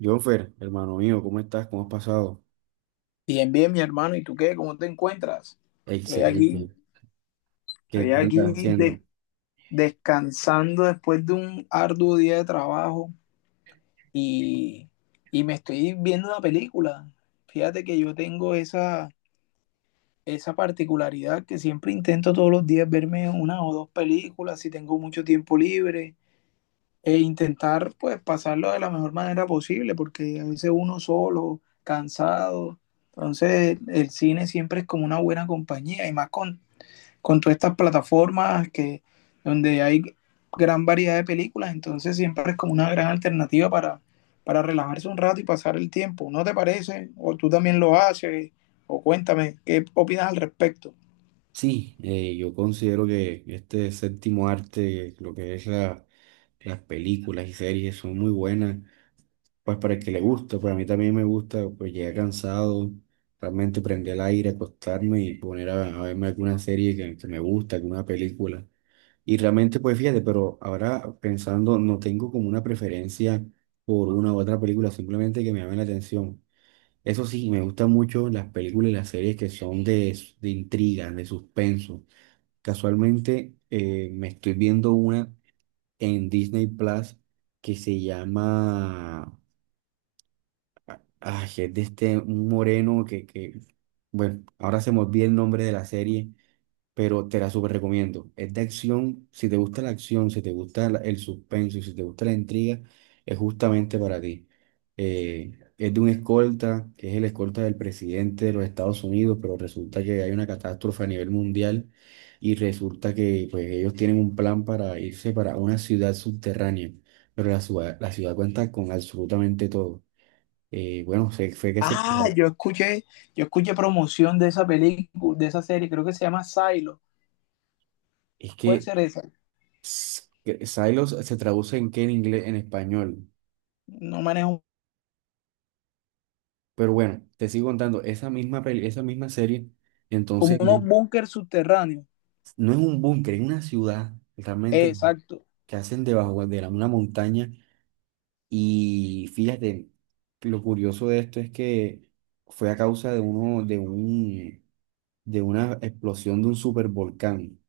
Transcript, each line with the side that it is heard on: right: Jonfer, hermano mío, ¿cómo estás? ¿Cómo has pasado?
left: Bien, bien, mi hermano. ¿Y tú qué? ¿Cómo te encuentras? Estoy aquí,
right: Excelente. ¿Qué
left: estoy
right: qué
left: aquí
right: andas haciendo?
left: de- descansando después de un arduo día de trabajo y, y me estoy viendo una película. Fíjate que yo tengo esa particularidad que siempre intento todos los días verme una o dos películas si tengo mucho tiempo libre e intentar pues pasarlo de la mejor manera posible porque a veces uno solo, cansado. Entonces, el cine siempre es como una buena compañía y más con todas estas plataformas donde hay gran variedad de películas, entonces siempre es como una gran alternativa para relajarse un rato y pasar el tiempo. ¿No te parece? ¿O tú también lo haces? O cuéntame, ¿qué opinas al respecto?
right: Sí, yo considero que este séptimo arte, lo que es las películas y series, son muy buenas, pues para el que le gusta, para mí también me gusta, pues llegar cansado, realmente prender el aire, acostarme y poner a verme alguna serie que me gusta, alguna película. Y realmente, pues fíjate, pero ahora pensando, no tengo como una preferencia por una u otra película, simplemente que me llame la atención. Eso sí, me gustan mucho las películas y las series que son de intriga, de suspenso. Casualmente me estoy viendo una en Disney Plus que se llama... Ay, es de este un moreno que... Bueno, ahora se me olvida el nombre de la serie, pero te la súper recomiendo. Es de acción, si te gusta la acción, si te gusta el suspenso y si te gusta la intriga, es justamente para ti. Es de un escolta, que es el escolta del presidente de los Estados Unidos, pero resulta que hay una catástrofe a nivel mundial y resulta que pues, ellos tienen un plan para irse para una ciudad subterránea, pero la ciudad cuenta con absolutamente todo. Fue que se...
left: Ah, yo escuché promoción de esa película, de esa serie, creo que se llama Silo.
right: Es
left: Puede
right: que...
left: ser esa.
right: Que Silos se traduce en qué en inglés, en español.
left: No manejo
right: Pero bueno, te sigo contando, esa misma peli, esa misma serie,
left: como
right: entonces
left: unos
right: ujú.
left: búnker subterráneos.
right: No es un búnker, es una ciudad realmente
left: Exacto.
right: que hacen debajo de una montaña y fíjate, lo curioso de esto es que fue a causa de de una explosión de un supervolcán.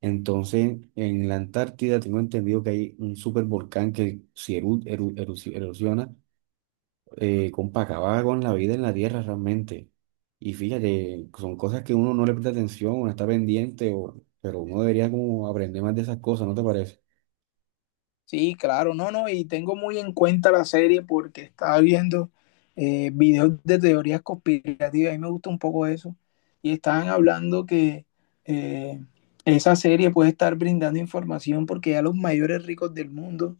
right: Entonces, en la Antártida tengo entendido que hay un supervolcán que si erosiona, compa, acaba con la vida en la tierra realmente. Y fíjate, son cosas que uno no le presta atención, uno está pendiente, pero uno debería como aprender más de esas cosas, ¿no te parece?
left: Sí, claro, no, no, y tengo muy en cuenta la serie porque estaba viendo videos de teorías conspirativas, a mí me gusta un poco eso, y estaban hablando que eh, esa serie puede estar brindando información porque ya los mayores ricos del mundo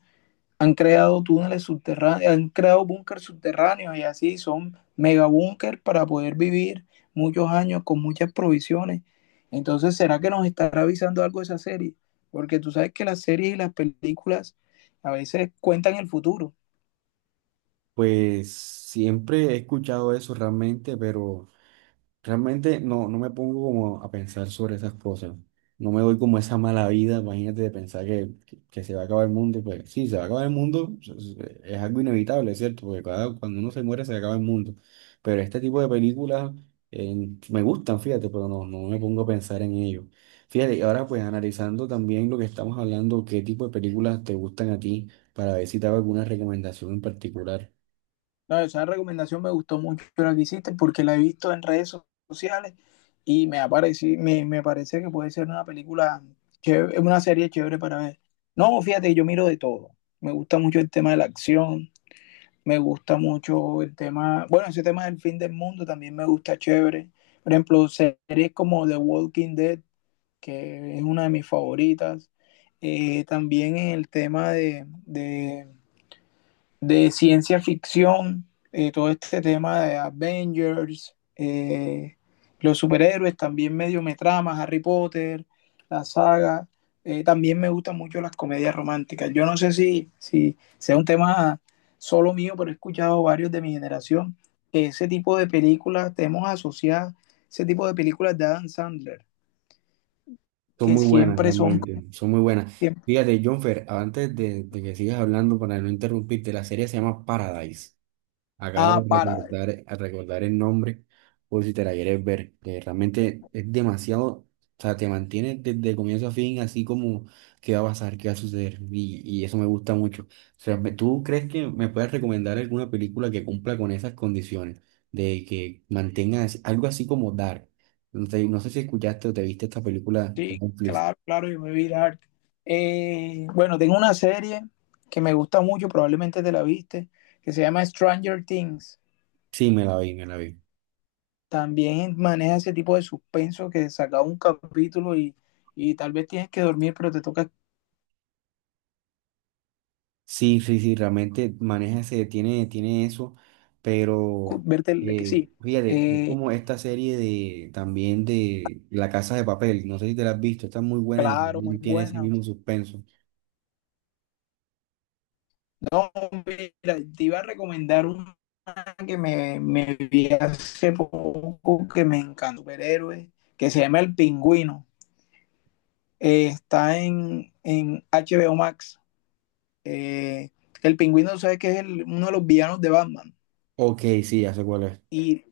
left: han creado túneles subterráneos, han creado búnkers subterráneos y así son mega búnker para poder vivir muchos años con muchas provisiones. Entonces, ¿será que nos estará avisando algo de esa serie? Porque tú sabes que las series y las películas a veces cuentan el futuro.
right: Pues siempre he escuchado eso realmente, pero... Realmente no, no me pongo como a pensar sobre esas cosas. No me doy como esa mala vida, imagínate de pensar que se va a acabar el mundo. Pues sí, se va a acabar el mundo, es algo inevitable, ¿cierto? Porque cuando uno se muere se acaba el mundo. Pero este tipo de películas eh, me gustan, fíjate, pero no, no me pongo a pensar en ello. Fíjate, y ahora pues analizando también lo que estamos hablando, qué tipo de películas te gustan a ti, para ver si te hago alguna recomendación en particular.
left: No, esa recomendación me gustó mucho la que hiciste porque la he visto en redes sociales y me parece que puede ser una chévere, una serie chévere para ver. No, fíjate, yo miro de todo. Me gusta mucho el tema de la acción. Me gusta mucho el tema, bueno, ese tema del fin del mundo también me gusta chévere. Por ejemplo, series como The Walking Dead, que es una de mis favoritas. También el tema de de ciencia ficción, todo este tema de Avengers, los superhéroes, también medio me trama, Harry Potter, la saga. También me gustan mucho las comedias románticas. Yo no sé si sea un tema solo mío, pero he escuchado varios de mi generación que ese tipo de películas, tenemos asociadas ese tipo de películas de Adam Sandler,
right: Son
left: que
right: muy buenas,
left: siempre son...
right: realmente, son muy buenas.
left: siempre-
right: Fíjate, Jonfer, de que sigas hablando, para no interrumpirte, la serie se llama Paradise. Acabo
left: ah,
right: de
left: para.
right: recordar, a recordar el nombre, por si te la quieres ver, que realmente es demasiado, o sea, te mantiene desde comienzo a fin, así como qué va a pasar, qué va a suceder, y eso me gusta mucho. O sea, ¿tú crees que me puedes recomendar alguna película que cumpla con esas condiciones, de que mantenga algo así como Dark? No sé, no sé si escuchaste o te viste esta película de
left: Sí,
right: Netflix.
left: claro, claro, yo me vi Dark. Bueno, tengo una serie que me gusta mucho, probablemente te la viste, que se llama Stranger Things.
right: Sí, me la vi, me la vi.
left: También maneja ese tipo de suspenso que saca un capítulo y tal vez tienes que dormir, pero te toca
right: Sí, sí, sí, realmente maneja ese, tiene eso, pero
left: verte el que sí.
right: fíjate, es
left: Eh,
right: como esta serie de también de La Casa de Papel, no sé si te la has visto, está muy buena y
left: claro, muy
right: también tiene ese
left: buena.
right: mismo suspenso.
left: No, mira, te iba a recomendar una me vi hace poco que me encantó, superhéroe, que se llama El Pingüino. Está en HBO Max. Eh, el pingüino, ¿sabes que es uno de los villanos de Batman?
right: Ok, sí, ya sé cuál es.
left: Y,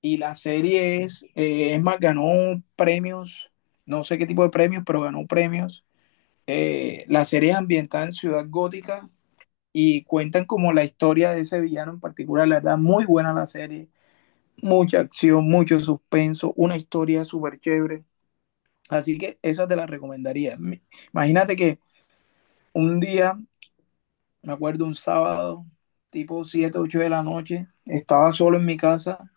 left: y la serie es más, ganó premios, no sé qué tipo de premios, pero ganó premios. La serie es ambientada en Ciudad Gótica y cuentan como la historia de ese villano en particular. La verdad, muy buena la serie. Mucha acción, mucho suspenso, una historia súper chévere. Así que esa te la recomendaría. Imagínate que un día me acuerdo un sábado, tipo 7 8 de la noche, estaba solo en mi casa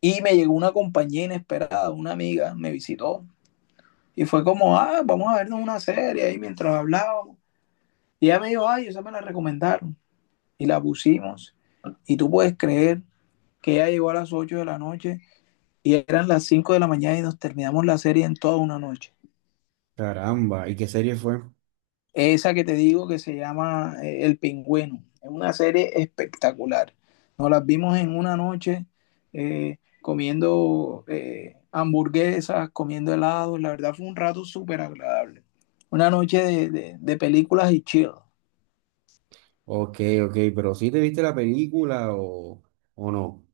left: y me llegó una compañía inesperada, una amiga, me visitó y fue como, ah, vamos a vernos una serie ahí mientras hablábamos. Y ella me dijo, ay, esa me la recomendaron y la pusimos. Y tú puedes creer que ella llegó a las 8 de la noche y eran las 5 de la mañana y nos terminamos la serie en toda una noche.
right: Caramba, ¿y qué serie fue?
left: Esa que te digo que se llama El Pingüino. Es una serie espectacular. Nos las vimos en una noche comiendo hamburguesas, comiendo helados. La verdad fue un rato súper agradable. Una noche de películas y chill.
right: Ok, ok, pero ¿sí te viste la película o no?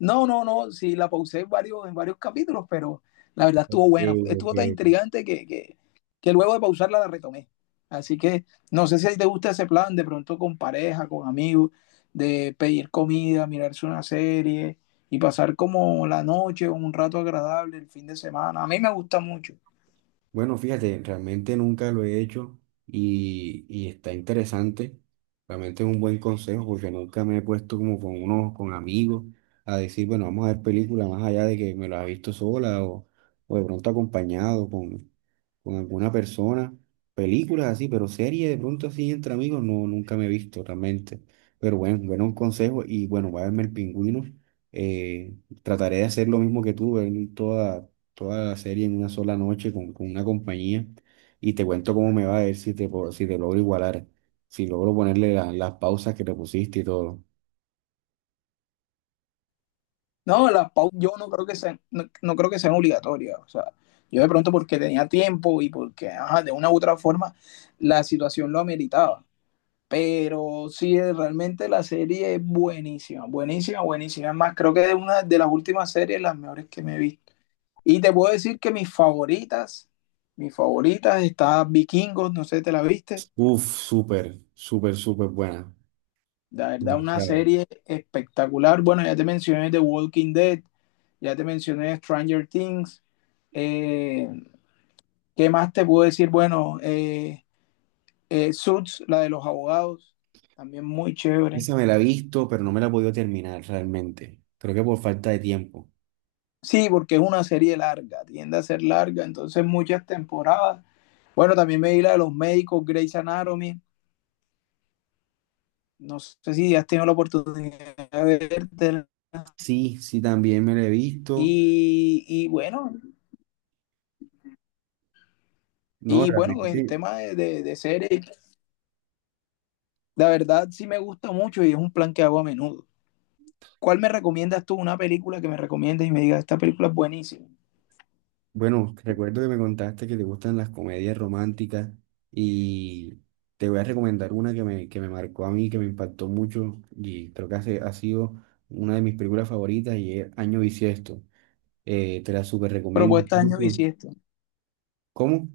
left: No, no, no, sí, la pausé en varios capítulos, pero la verdad estuvo
right: Ok,
left: buena. Estuvo tan
right: ok.
left: intrigante que luego de pausarla la retomé. Así que no sé si a ti te gusta ese plan, de pronto con pareja, con amigos, de pedir comida, mirarse una serie y pasar como la noche, un rato agradable, el fin de semana. A mí me gusta mucho.
right: Bueno, fíjate, realmente nunca lo he hecho y está interesante. Realmente es un buen consejo porque nunca me he puesto como con unos, con amigos a decir, bueno, vamos a ver películas más allá de que me las he visto sola o de pronto acompañado con alguna persona. Películas así, pero series de pronto así entre amigos, no, nunca me he visto realmente. Pero bueno, bueno, un consejo y bueno, voy a verme el pingüino. Eh, Trataré de hacer lo mismo que tú, ver toda la serie en una sola noche con una compañía y te cuento cómo me va a ver si si te logro igualar, si logro ponerle las pausas que te pusiste y todo.
left: No, las pausas yo no creo que sean, no, no creo que sean obligatorias. O sea, yo de pronto porque tenía tiempo y porque ajá, de una u otra forma la situación lo ameritaba. Pero sí, realmente la serie es buenísima, buenísima, buenísima. Es más, creo que es una de las últimas series, las mejores que me he visto. Y te puedo decir que mis favoritas, está Vikingos, no sé, si ¿te la viste?
right: Uf, súper, súper, súper buena.
left: La verdad, una
right: Demasiado.
left: serie espectacular. Bueno, ya te mencioné The Walking Dead, ya te mencioné Stranger Things. Eh, ¿qué más te puedo decir? Bueno, Suits, la de los abogados, también muy chévere.
right: Esa me la he visto, pero no me la he podido terminar realmente. Creo que por falta de tiempo.
left: Sí, porque es una serie larga, tiende a ser larga, entonces muchas temporadas. Bueno, también me vi la de los médicos, Grey's Anatomy, no sé si has tenido la oportunidad de ver
right: Sí, sí, también me la he visto.
left: bueno,
right: No,
left: y bueno, en
right: realmente.
left: tema de series, la verdad sí me gusta mucho y es un plan que hago a menudo. ¿Cuál me recomiendas tú? Una película que me recomiendes y me digas, esta película es buenísima.
right: Bueno, recuerdo que me contaste que te gustan las comedias románticas y te voy a recomendar una que me marcó a mí, que me impactó mucho y creo que ha sido una de mis películas favoritas y es Año Bisiesto. Te la súper recomiendo
left: Propuesta año
right: mucho.
left: bisiesto.
right: ¿Cómo?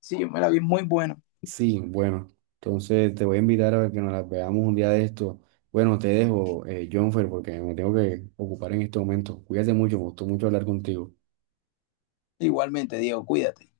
left: Sí, yo me la vi muy buena.
right: Sí, bueno, entonces te voy a invitar a que nos la veamos un día de esto. Bueno, te dejo, Jonfer, porque me tengo que ocupar en este momento. Cuídate mucho, me gustó mucho hablar contigo.
left: Igualmente, Diego, cuídate.